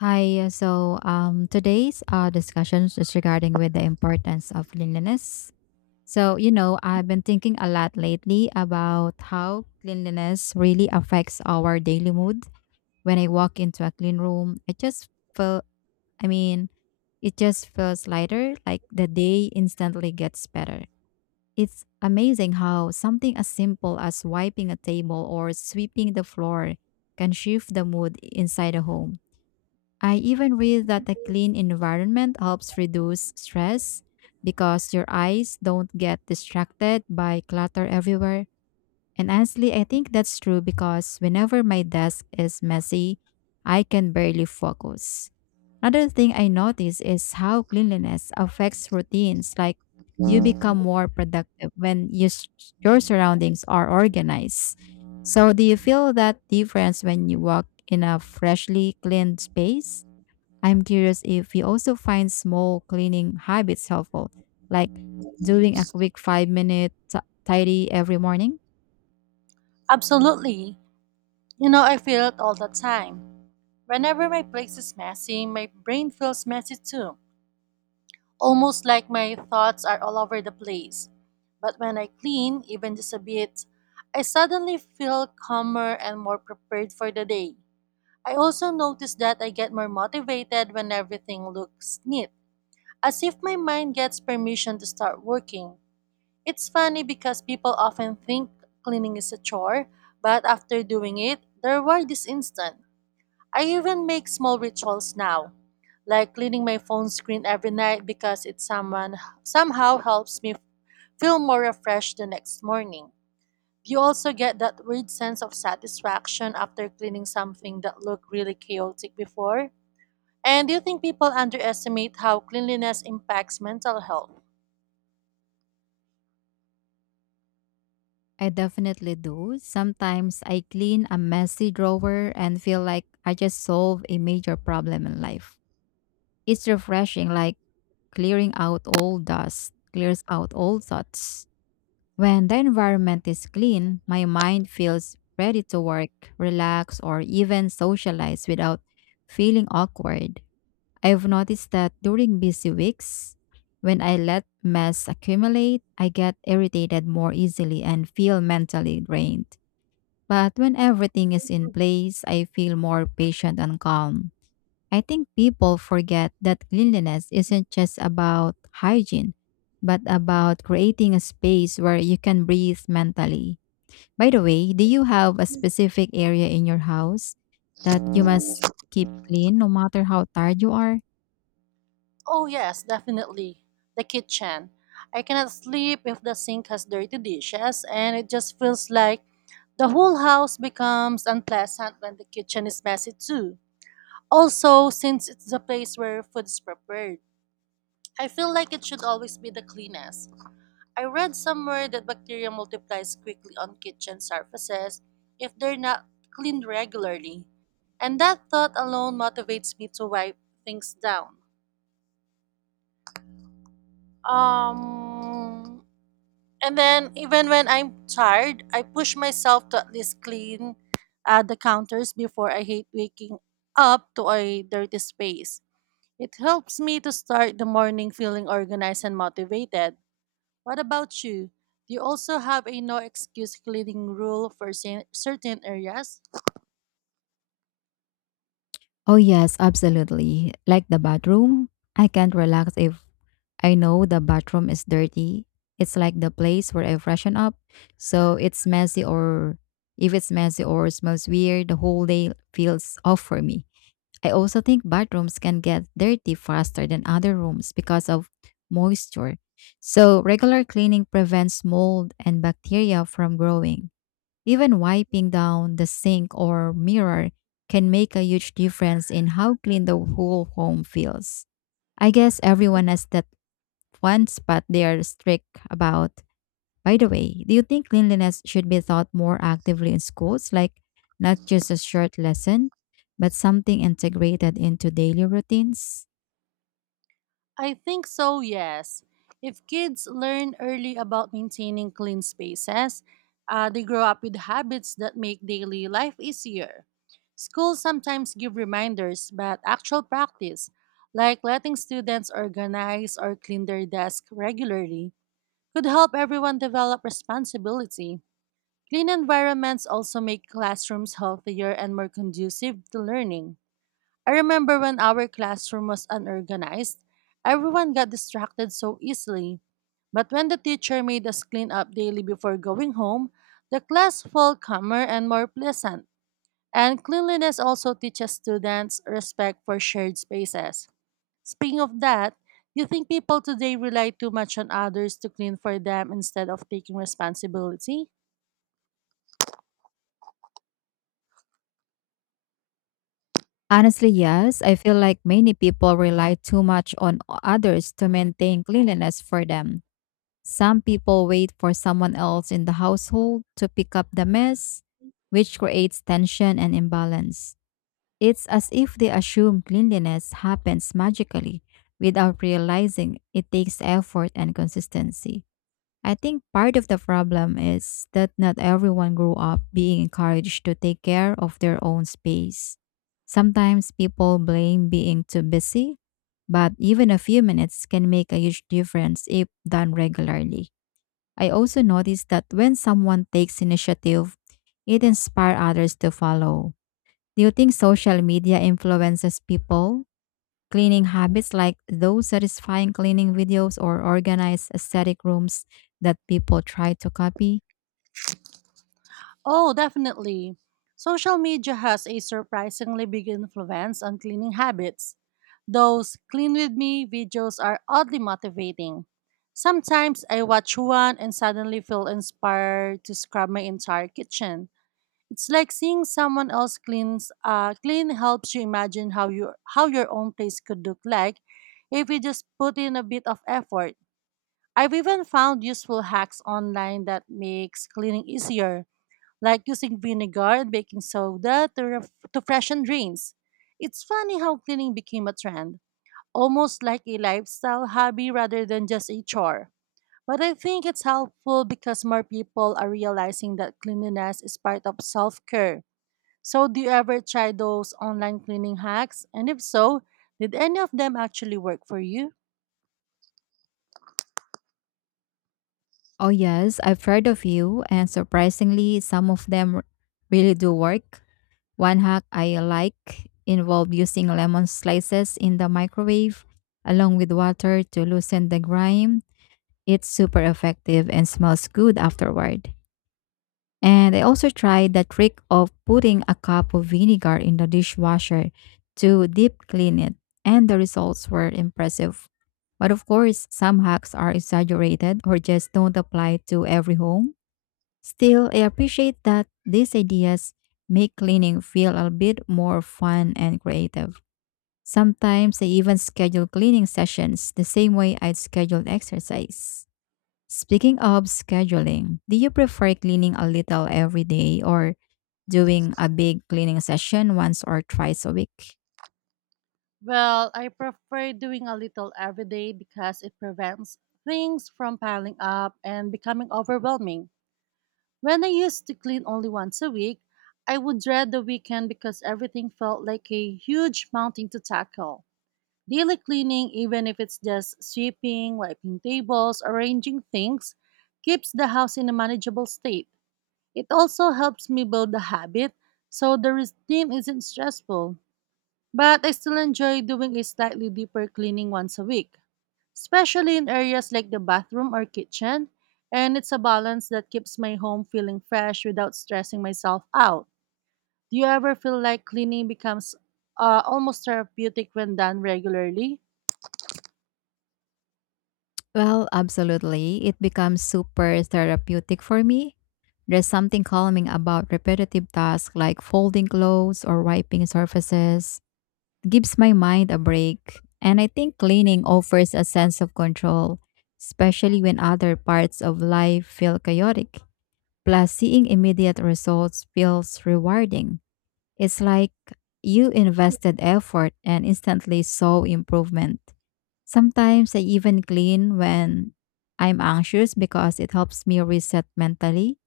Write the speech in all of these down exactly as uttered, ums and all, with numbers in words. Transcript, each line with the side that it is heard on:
left: Hi, uh, so um, today's uh, discussion is regarding with the importance of cleanliness. So, you know, I've been thinking a lot lately about how cleanliness really affects our daily mood. When I walk into a clean room, I just feel, I mean, it just feels lighter, like the day instantly gets better. It's amazing how something as simple as wiping a table or sweeping the floor can shift the mood inside a home. I even read that a clean environment helps reduce stress because your eyes don't get distracted by clutter everywhere. And honestly, I think that's true because whenever my desk is messy, I can barely focus. Another thing I notice is how cleanliness affects routines. Like you become more productive when you, s- your surroundings are organized. So, do you feel that difference when you walk in a freshly cleaned space? I'm curious if you also find small cleaning habits helpful, like doing a quick five minute t- tidy every morning.
right: Absolutely. You know, I feel it all the time. Whenever my place is messy, my brain feels messy too. Almost like my thoughts are all over the place. But when I clean, even just a bit, I suddenly feel calmer and more prepared for the day. I also notice that I get more motivated when everything looks neat, as if my mind gets permission to start working. It's funny because people often think cleaning is a chore, but after doing it, the reward is instant. I even make small rituals now, like cleaning my phone screen every night because it someone somehow helps me feel more refreshed the next morning. You also get that weird sense of satisfaction after cleaning something that looked really chaotic before. And do you think people underestimate how cleanliness impacts mental health?
left: I definitely do. Sometimes I clean a messy drawer and feel like I just solved a major problem in life. It's refreshing, like clearing out all dust, clears out all thoughts. When the environment is clean, my mind feels ready to work, relax, or even socialize without feeling awkward. I've noticed that during busy weeks, when I let mess accumulate, I get irritated more easily and feel mentally drained. But when everything is in place, I feel more patient and calm. I think people forget that cleanliness isn't just about hygiene, but about creating a space where you can breathe mentally. By the way, do you have a specific area in your house that you must keep clean no matter how tired you are?
right: Oh, yes, definitely. The kitchen. I cannot sleep if the sink has dirty dishes, and it just feels like the whole house becomes unpleasant when the kitchen is messy too. Also, since it's the place where food is prepared, I feel like it should always be the cleanest. I read somewhere that bacteria multiplies quickly on kitchen surfaces if they're not cleaned regularly. And that thought alone motivates me to wipe things down. Um, And then even when I'm tired, I push myself to at least clean uh, the counters before I hate waking up to a dirty space. It helps me to start the morning feeling organized and motivated. What about you? Do you also have a no excuse cleaning rule for cer- certain areas?
left: Oh, yes, absolutely. Like the bathroom, I can't relax if I know the bathroom is dirty. It's like the place where I freshen up. So it's messy or If it's messy or smells weird, the whole day feels off for me. I also think bathrooms can get dirty faster than other rooms because of moisture. So regular cleaning prevents mold and bacteria from growing. Even wiping down the sink or mirror can make a huge difference in how clean the whole home feels. I guess everyone has that once, but they are strict about. By the way, do you think cleanliness should be taught more actively in schools, like not just a short lesson, but something integrated into daily routines?
right: I think so, yes. If kids learn early about maintaining clean spaces, uh, they grow up with habits that make daily life easier. Schools sometimes give reminders, but actual practice, like letting students organize or clean their desk regularly, could help everyone develop responsibility. Clean environments also make classrooms healthier and more conducive to learning. I remember when our classroom was unorganized, everyone got distracted so easily. But when the teacher made us clean up daily before going home, the class felt calmer and more pleasant. And cleanliness also teaches students respect for shared spaces. Speaking of that, you think people today rely too much on others to clean for them instead of taking responsibility?
left: Honestly, yes. I feel like many people rely too much on o- others to maintain cleanliness for them. Some people wait for someone else in the household to pick up the mess, which creates tension and imbalance. It's as if they assume cleanliness happens magically without realizing it takes effort and consistency. I think part of the problem is that not everyone grew up being encouraged to take care of their own space. Sometimes people blame being too busy, but even a few minutes can make a huge difference if done regularly. I also noticed that when someone takes initiative, it inspires others to follow. Do you think social media influences people? Cleaning habits like those satisfying cleaning videos or organized aesthetic rooms that people try to copy?
right: Oh, definitely. Social media has a surprisingly big influence on cleaning habits. Those clean with me videos are oddly motivating. Sometimes I watch one and suddenly feel inspired to scrub my entire kitchen. It's like seeing someone else cleans uh, clean helps you imagine how you how your own place could look like if you just put in a bit of effort. I've even found useful hacks online that makes cleaning easier like using vinegar and baking soda to, ref- to freshen drains, It's funny how cleaning became a trend, almost like a lifestyle hobby rather than just a chore. But I think it's helpful because more people are realizing that cleanliness is part of self care. So, do you ever try those online cleaning hacks? And if so, did any of them actually work for you?
left: Oh, yes, I've heard a few, and surprisingly, some of them r- really do work. One hack I like involved using lemon slices in the microwave along with water to loosen the grime. It's super effective and smells good afterward. And I also tried the trick of putting a cup of vinegar in the dishwasher to deep clean it, and the results were impressive. But of course, some hacks are exaggerated or just don't apply to every home. Still, I appreciate that these ideas make cleaning feel a bit more fun and creative. Sometimes I even schedule cleaning sessions the same way I'd scheduled exercise. Speaking of scheduling, do you prefer cleaning a little every day or doing a big cleaning session once or twice a week?
right: Well, I prefer doing a little every day because it prevents things from piling up and becoming overwhelming. When I used to clean only once a week, I would dread the weekend because everything felt like a huge mountain to tackle. Daily cleaning, even if it's just sweeping, wiping tables, arranging things, keeps the house in a manageable state. It also helps me build the habit so the routine isn't stressful. But I still enjoy doing a slightly deeper cleaning once a week especially in areas like the bathroom or kitchen. And it's a balance that keeps my home feeling fresh without stressing myself out. Do you ever feel like cleaning becomes uh, almost therapeutic when done regularly?
left: Well, absolutely. It becomes super therapeutic for me. There's something calming about repetitive tasks like folding clothes or wiping surfaces. It gives my mind a break. And I think cleaning offers a sense of control, especially when other parts of life feel chaotic. Plus, seeing immediate results feels rewarding. It's like you invested effort and instantly saw improvement. Sometimes I even clean when I'm anxious because it helps me reset mentally.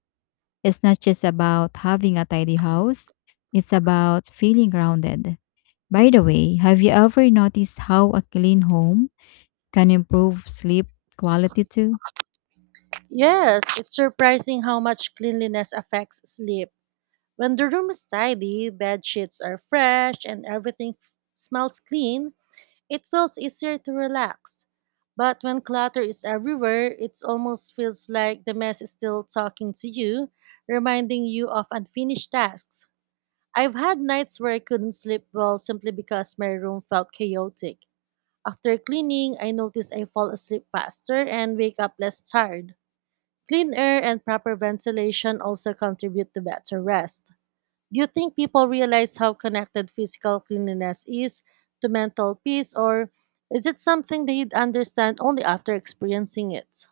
left: It's not just about having a tidy house, it's about feeling grounded. By the way, have you ever noticed how a clean home can improve sleep quality too?
right: Yes, it's surprising how much cleanliness affects sleep. When the room is tidy, bed sheets are fresh, and everything f- smells clean, it feels easier to relax. But when clutter is everywhere, it almost feels like the mess is still talking to you, reminding you of unfinished tasks. I've had nights where I couldn't sleep well simply because my room felt chaotic. After cleaning, I notice I fall asleep faster and wake up less tired. Clean air and proper ventilation also contribute to better rest. Do you think people realize how connected physical cleanliness is to mental peace, or is it something they understand only after experiencing it?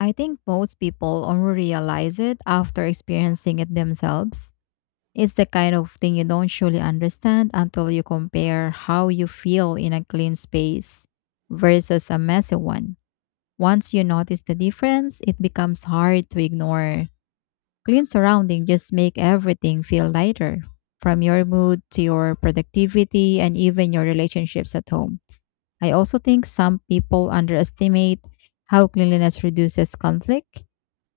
left: I think most people only realize it after experiencing it themselves. It's the kind of thing you don't surely understand until you compare how you feel in a clean space versus a messy one. Once you notice the difference, it becomes hard to ignore. Clean surroundings just make everything feel lighter, from your mood to your productivity and even your relationships at home. I also think some people underestimate how cleanliness reduces conflict.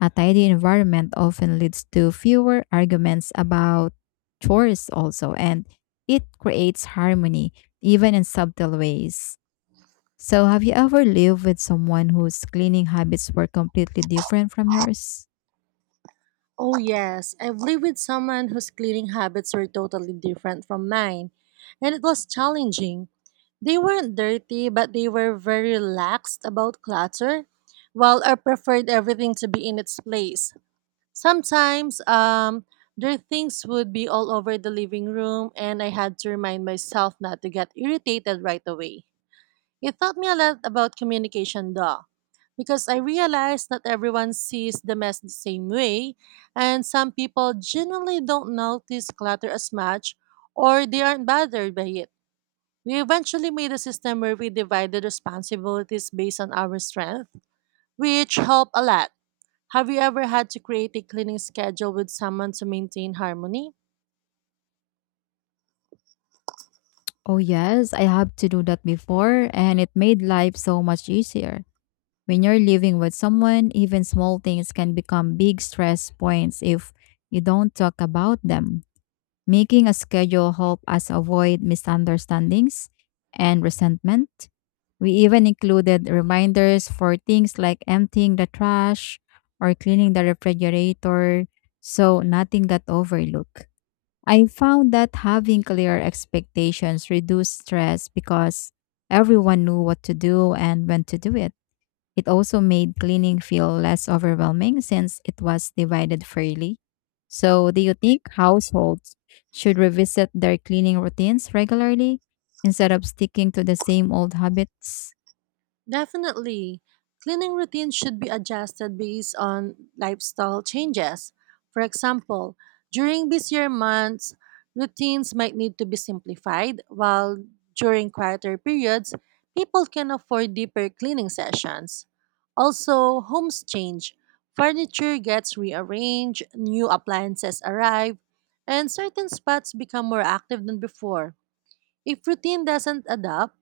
left: A tidy environment often leads to fewer arguments about chores, also, and it creates harmony, even in subtle ways. So, have you ever lived with someone whose cleaning habits were completely different from yours?
right: Oh, yes. I've lived with someone whose cleaning habits were totally different from mine, and it was challenging. They weren't dirty, but they were very relaxed about clutter, while I preferred everything to be in its place. Sometimes um, their things would be all over the living room, and I had to remind myself not to get irritated right away. It taught me a lot about communication, though, because I realized not everyone sees the mess the same way, and some people genuinely don't notice clutter as much or they aren't bothered by it. We eventually made a system where we divided responsibilities based on our strength, which helped a lot. Have you ever had to create a cleaning schedule with someone to maintain harmony?
left: Oh, yes, I have to do that before, and it made life so much easier. When you're living with someone, even small things can become big stress points if you don't talk about them. Making a schedule helps us avoid misunderstandings and resentment. We even included reminders for things like emptying the trash or cleaning the refrigerator so nothing got overlooked. I found that having clear expectations reduced stress because everyone knew what to do and when to do it. It also made cleaning feel less overwhelming since it was divided fairly. So, do you think households should revisit their cleaning routines regularly instead of sticking to the same old habits?
right: Definitely. Cleaning routines should be adjusted based on lifestyle changes. For example, during busier months, routines might need to be simplified, while during quieter periods, people can afford deeper cleaning sessions. Also, homes change. Furniture gets rearranged, new appliances arrive, and certain spots become more active than before. If routine doesn't adapt,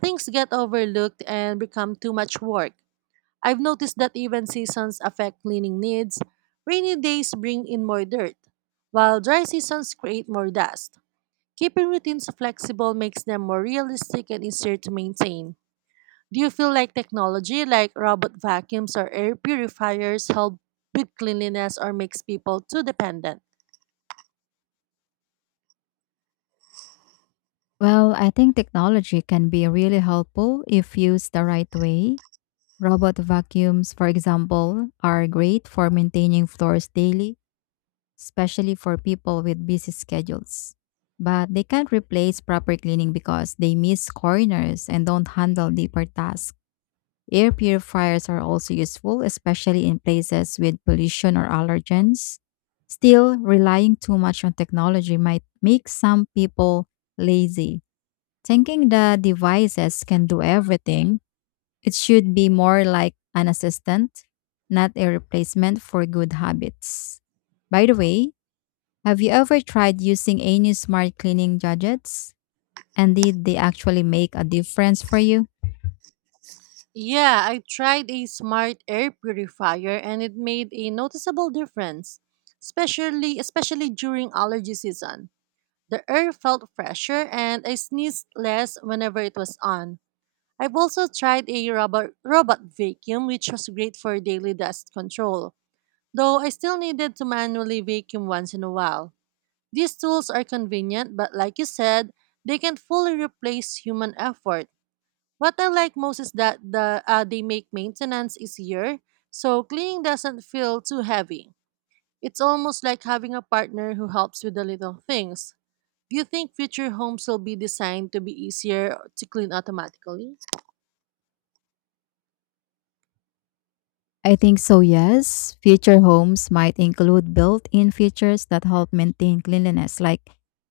right: things get overlooked and become too much work. I've noticed that even seasons affect cleaning needs. Rainy days bring in more dirt, while dry seasons create more dust. Keeping routines flexible makes them more realistic and easier to maintain. Do you feel like technology like robot vacuums or air purifiers help with cleanliness or makes people too dependent?
left: Well, I think technology can be really helpful if used the right way. Robot vacuums, for example, are great for maintaining floors daily, especially for people with busy schedules. But they can't replace proper cleaning because they miss corners and don't handle deeper tasks. Air purifiers are also useful, especially in places with pollution or allergens. Still, relying too much on technology might make some people lazy. Thinking the devices can do everything, it should be more like an assistant, not a replacement for good habits. By the way, have you ever tried using any smart cleaning gadgets? And did they actually make a difference for you?
right: Yeah, I tried a smart air purifier and it made a noticeable difference, especially especially during allergy season. The air felt fresher and I sneezed less whenever it was on. I've also tried a robot robot vacuum which was great for daily dust control, though I still needed to manually vacuum once in a while. These tools are convenient, but like you said, they can't fully replace human effort. What I like most is that the uh, they make maintenance easier, so cleaning doesn't feel too heavy. It's almost like having a partner who helps with the little things. Do you think future homes will be designed to be easier to clean automatically?
left: I think so, yes. Future homes might include built in features that help maintain cleanliness, like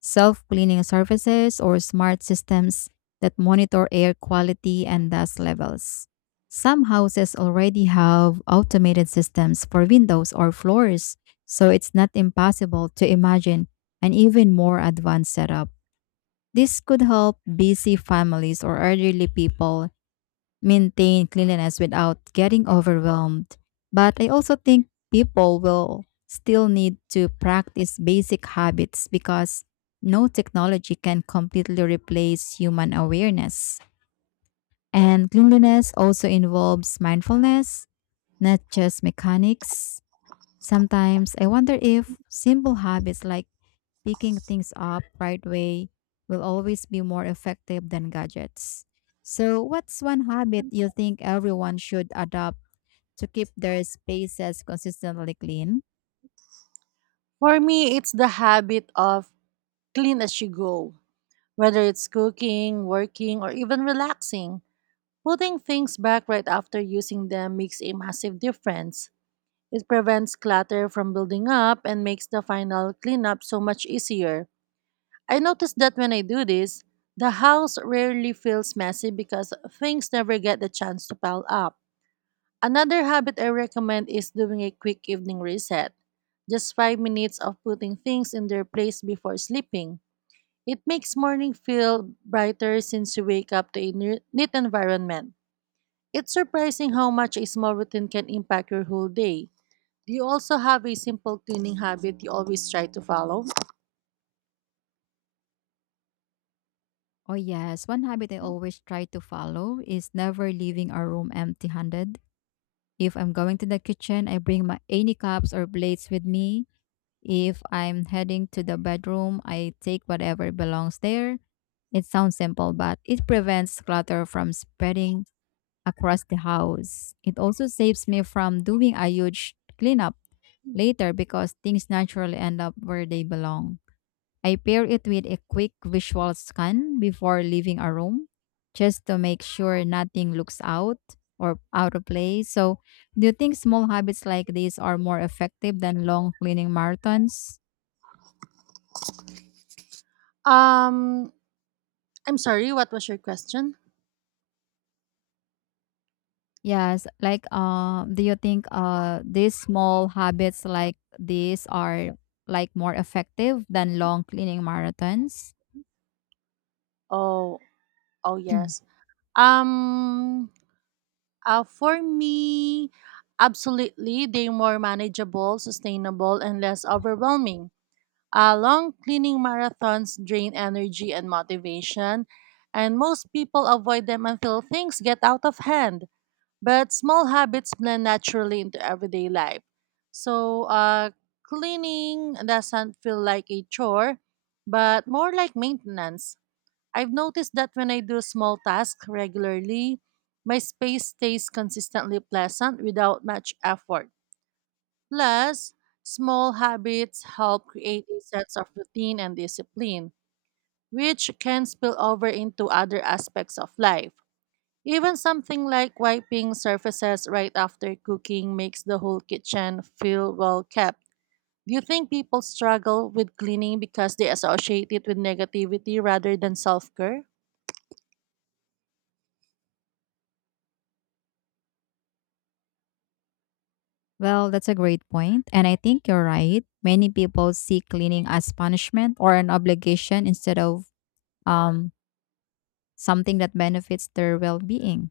left: self cleaning surfaces or smart systems that monitor air quality and dust levels. Some houses already have automated systems for windows or floors, so it's not impossible to imagine an even more advanced setup. This could help busy families or elderly people maintain cleanliness without getting overwhelmed. But I also think people will still need to practice basic habits because no technology can completely replace human awareness. And cleanliness also involves mindfulness, not just mechanics. Sometimes I wonder if simple habits like picking things up right way will always be more effective than gadgets. So, what's one habit you think everyone should adopt to keep their spaces consistently clean?
right: For me, it's the habit of clean as you go, whether it's cooking, working, or even relaxing. Putting things back right after using them makes a massive difference. It prevents clutter from building up and makes the final cleanup so much easier. I noticed that when I do this, the house rarely feels messy because things never get the chance to pile up. Another habit I recommend is doing a quick evening reset. Just five minutes of putting things in their place before sleeping. It makes morning feel brighter since you wake up to a ne- neat environment. It's surprising how much a small routine can impact your whole day. Do you also have a simple cleaning habit you always try to follow?
left: Oh, yes. One habit I always try to follow is never leaving a room empty handed. If I'm going to the kitchen, I bring my any cups or plates with me. If I'm heading to the bedroom, I take whatever belongs there. It sounds simple, but it prevents clutter from spreading across the house. It also saves me from doing a huge cleanup later because things naturally end up where they belong. I pair it with a quick visual scan before leaving a room just to make sure nothing looks out or out of place. So, do you think small habits like these are more effective than long cleaning marathons?
right: Um, I'm sorry, what was your question?
left: Yes, like uh, do you think uh these small habits like these are like more effective than long cleaning marathons?
right: Oh, oh yes. Um, uh, for me, absolutely, they're more manageable, sustainable, and less overwhelming. Uh, long cleaning marathons drain energy and motivation, and most people avoid them until things get out of hand. But small habits blend naturally into everyday life. So uh, cleaning doesn't feel like a chore, but more like maintenance. I've noticed that when I do small tasks regularly, my space stays consistently pleasant without much effort. Plus, small habits help create a sense of routine and discipline, which can spill over into other aspects of life. Even something like wiping surfaces right after cooking makes the whole kitchen feel well kept. Do you think people struggle with cleaning because they associate it with negativity rather than self care?
left: Well, that's a great point, and I think you're right. Many people see cleaning as punishment or an obligation instead of um something that benefits their well-being.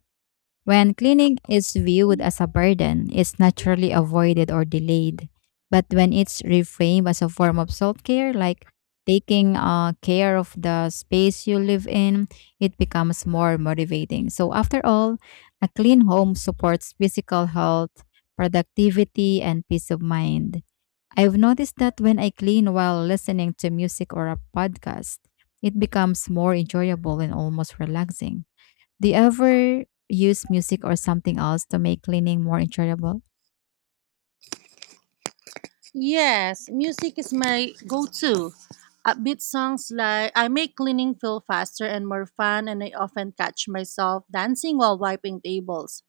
left: When cleaning is viewed as a burden, it's naturally avoided or delayed. But when it's reframed as a form of self care, like taking uh, care of the space you live in, it becomes more motivating. So, after all, a clean home supports physical health, productivity, and peace of mind. I've noticed that when I clean while listening to music or a podcast, it becomes more enjoyable and almost relaxing. Do you ever use music or something else to make cleaning more enjoyable?
right: Yes, music is my go to. Upbeat songs like I make cleaning feel faster and more fun, and I often catch myself dancing while wiping tables.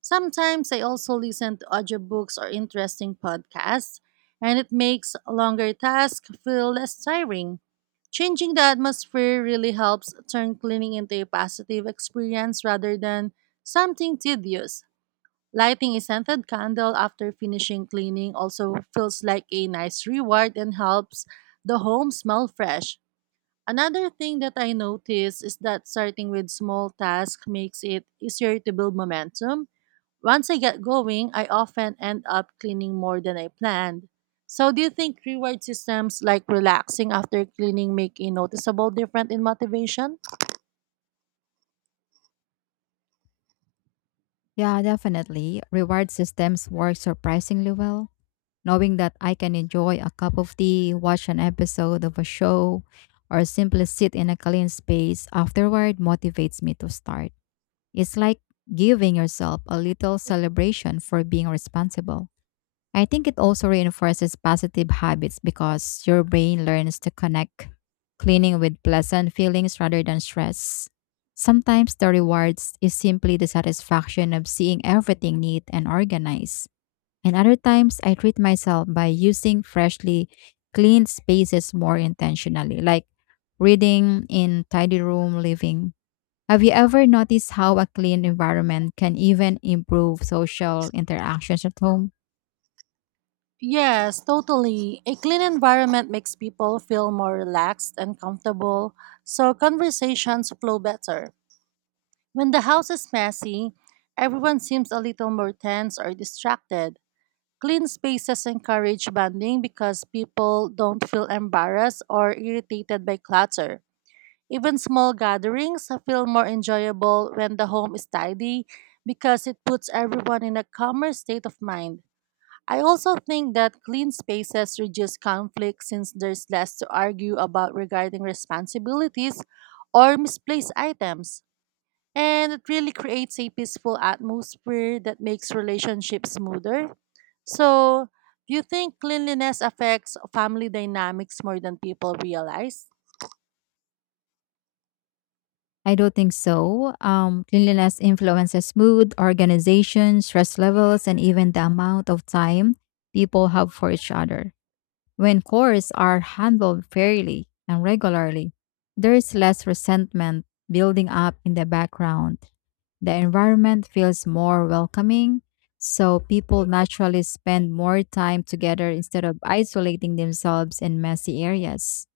right: Sometimes I also listen to audiobooks or interesting podcasts, and it makes longer tasks feel less tiring. Changing the atmosphere really helps turn cleaning into a positive experience rather than something tedious. Lighting a scented candle after finishing cleaning also feels like a nice reward and helps the home smell fresh. Another thing that I notice is that starting with small tasks makes it easier to build momentum once I get going, I often end up cleaning more than I planned. So, do you think reward systems like relaxing after cleaning make a noticeable difference in motivation?
left: Yeah, definitely. Reward systems work surprisingly well. Knowing that I can enjoy a cup of tea, watch an episode of a show, or simply sit in a clean space afterward motivates me to start. It's like giving yourself a little celebration for being responsible. I think it also reinforces positive habits because your brain learns to connect cleaning with pleasant feelings rather than stress. Sometimes the rewards is simply the satisfaction of seeing everything neat and organized. And other times I treat myself by using freshly cleaned spaces more intentionally, like reading in tidy room living. Have you ever noticed how a clean environment can even improve social interactions at home?
right: Yes, totally. A clean environment makes people feel more relaxed and comfortable, so conversations flow better. When the house is messy, everyone seems a little more tense or distracted. Clean spaces encourage bonding because people don't feel embarrassed or irritated by clutter. Even small gatherings feel more enjoyable when the home is tidy because it puts everyone in a calmer state of mind. I also think that clean spaces reduce conflict since there's less to argue about regarding responsibilities or misplaced items, and it really creates a peaceful atmosphere that makes relationships smoother. So, do you think cleanliness affects family dynamics more than people realize?
left: I don't think so. Um, cleanliness influences mood, organization, stress levels, and even the amount of time people have for each other. When chores are handled fairly and regularly, there is less resentment building up in the background. The environment feels more welcoming, so people naturally spend more time together instead of isolating themselves in messy areas.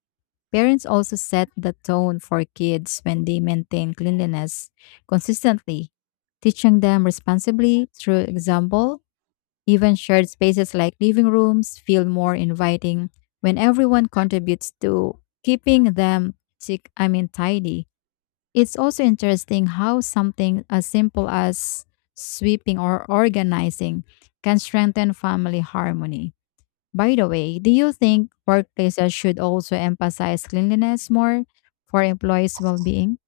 left: Parents also set the tone for kids when they maintain cleanliness consistently, teaching them responsibly through example. Even shared spaces like living rooms feel more inviting when everyone contributes to keeping them tick I mean tidy. It's also interesting how something as simple as sweeping or organizing can strengthen family harmony. By the way, do you think workplaces should also emphasize cleanliness more for employees' well being?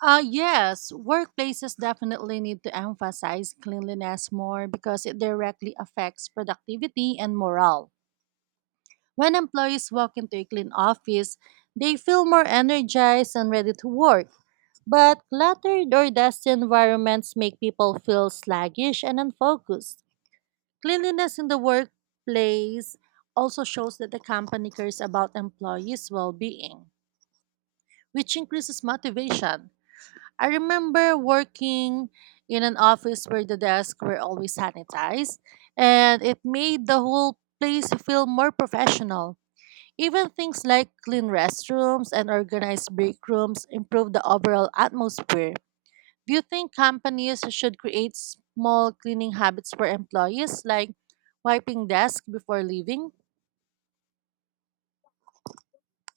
right: Uh, yes, workplaces definitely need to emphasize cleanliness more because it directly affects productivity and morale. When employees walk into a clean office, they feel more energized and ready to work. But cluttered or dusty environments make people feel sluggish and unfocused. Cleanliness in the workplace also shows that the company cares about employees' well being, which increases motivation. I remember working in an office where the desks were always sanitized, and it made the whole place feel more professional. Even things like clean restrooms and organized break rooms improve the overall atmosphere. Do you think companies should create small cleaning habits for employees, like wiping desks before leaving?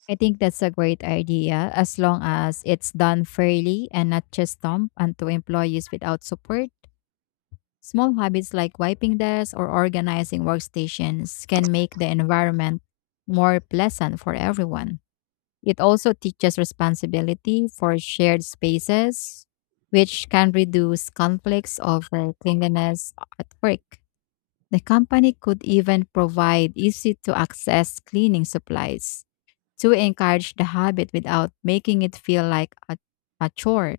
left: I think that's a great idea as long as it's done fairly and not just dumped onto employees without support. Small habits like wiping desks or organizing workstations can make the environment more pleasant for everyone. It also teaches responsibility for shared spaces, which can reduce conflicts over cleanliness at work. The company could even provide easy to access cleaning supplies to encourage the habit without making it feel like a, a chore.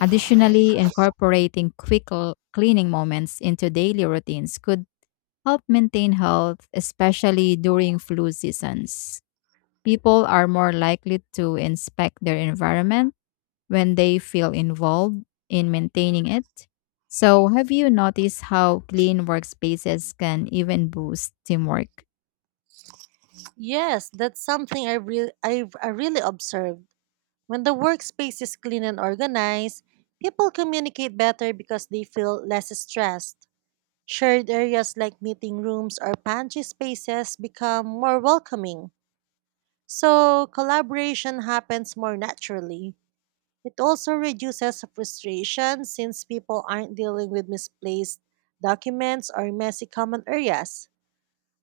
left: Additionally, incorporating quick l- cleaning moments into daily routines could help maintain health, especially during flu seasons. People are more likely to inspect their environment when they feel involved in maintaining it. So, have you noticed how clean workspaces can even boost teamwork?
right: Yes, that's something I really I've I really observed. When the workspace is clean and organized, people communicate better because they feel less stressed. Shared areas like meeting rooms or pantry spaces become more welcoming, so collaboration happens more naturally. It also reduces frustration since people aren't dealing with misplaced documents or messy common areas.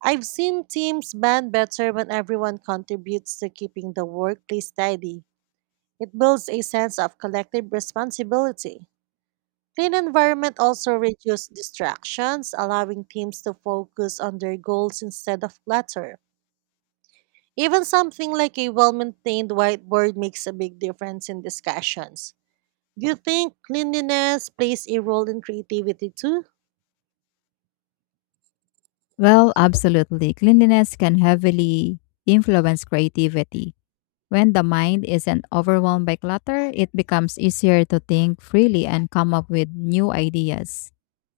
right: I've seen teams band better when everyone contributes to keeping the workplace tidy. It builds a sense of collective responsibility. Clean environment also reduces distractions, allowing teams to focus on their goals instead of clutter. Even something like a well-maintained whiteboard makes a big difference in discussions. Do you think cleanliness plays a role in creativity too?
left: Well, absolutely. Cleanliness can heavily influence creativity. When the mind isn't overwhelmed by clutter, it becomes easier to think freely and come up with new ideas.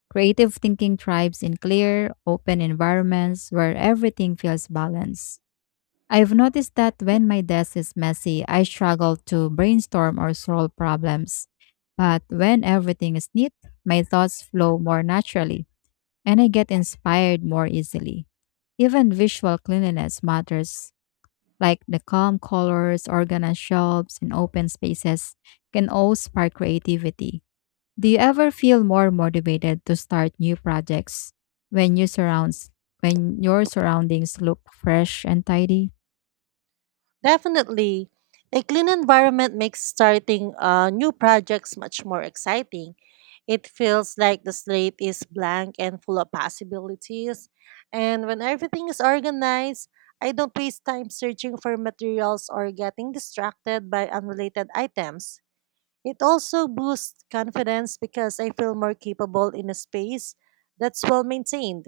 left: Creative thinking thrives in clear, open environments where everything feels balanced. I've noticed that when my desk is messy, I struggle to brainstorm or solve problems. But when everything is neat, my thoughts flow more naturally and I get inspired more easily. Even visual cleanliness matters, like the calm colors, organized shelves, and open spaces can all spark creativity. Do you ever feel more motivated to start new projects when you surrounds when your surroundings look fresh and tidy?
right: Definitely. A clean environment makes starting uh, new projects much more exciting. It feels like the slate is blank and full of possibilities. And when everything is organized, I don't waste time searching for materials or getting distracted by unrelated items. It also boosts confidence because I feel more capable in a space that's well maintained.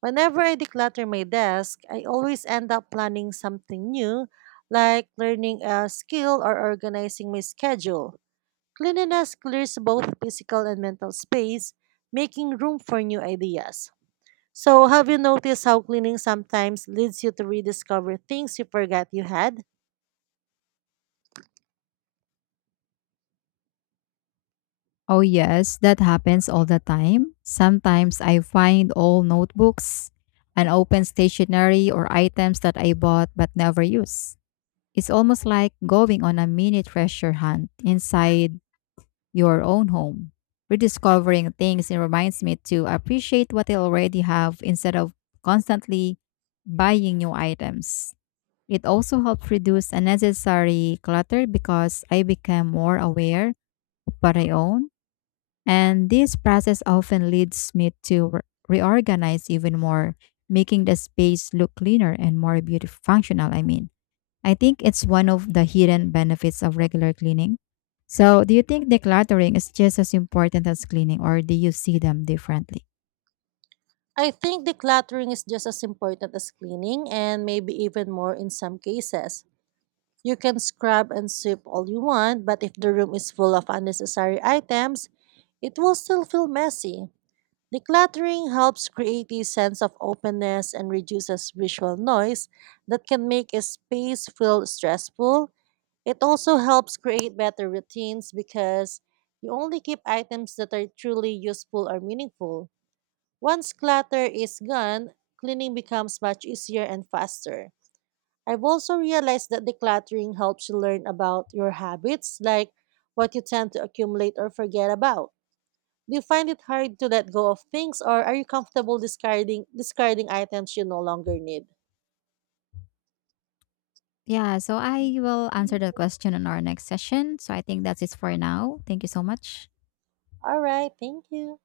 right: Whenever I declutter my desk, I always end up planning something new, like learning a skill or organizing my schedule. Cleanliness clears both physical and mental space, making room for new ideas. So, have you noticed how cleaning sometimes leads you to rediscover things you forgot you had?
left: Oh, yes, that happens all the time. Sometimes I find old notebooks, unopened stationery, or items that I bought but never use. It's almost like going on a mini treasure hunt inside your own home. Rediscovering things it reminds me to appreciate what I already have instead of constantly buying new items. It also helps reduce unnecessary clutter because I become more aware of what I own and this process often leads me to re- reorganize even more, making the space look cleaner and more beautiful, functional. I mean, I think it's one of the hidden benefits of regular cleaning. So, do you think decluttering is just as important as cleaning, or do you see them differently?
right: I think decluttering is just as important as cleaning, and maybe even more in some cases. You can scrub and sweep all you want, but if the room is full of unnecessary items, it will still feel messy. Decluttering helps create a sense of openness and reduces visual noise that can make a space feel stressful. It also helps create better routines because you only keep items that are truly useful or meaningful. Once clutter is gone, cleaning becomes much easier and faster. I've also realized that decluttering helps you learn about your habits, like what you tend to accumulate or forget about. Do you find it hard to let go of things, or are you comfortable discarding discarding items you no longer need?
left: Yeah, so I will answer the question in our next session. So, I think that's it for now. Thank you so much.
right: All right, thank you.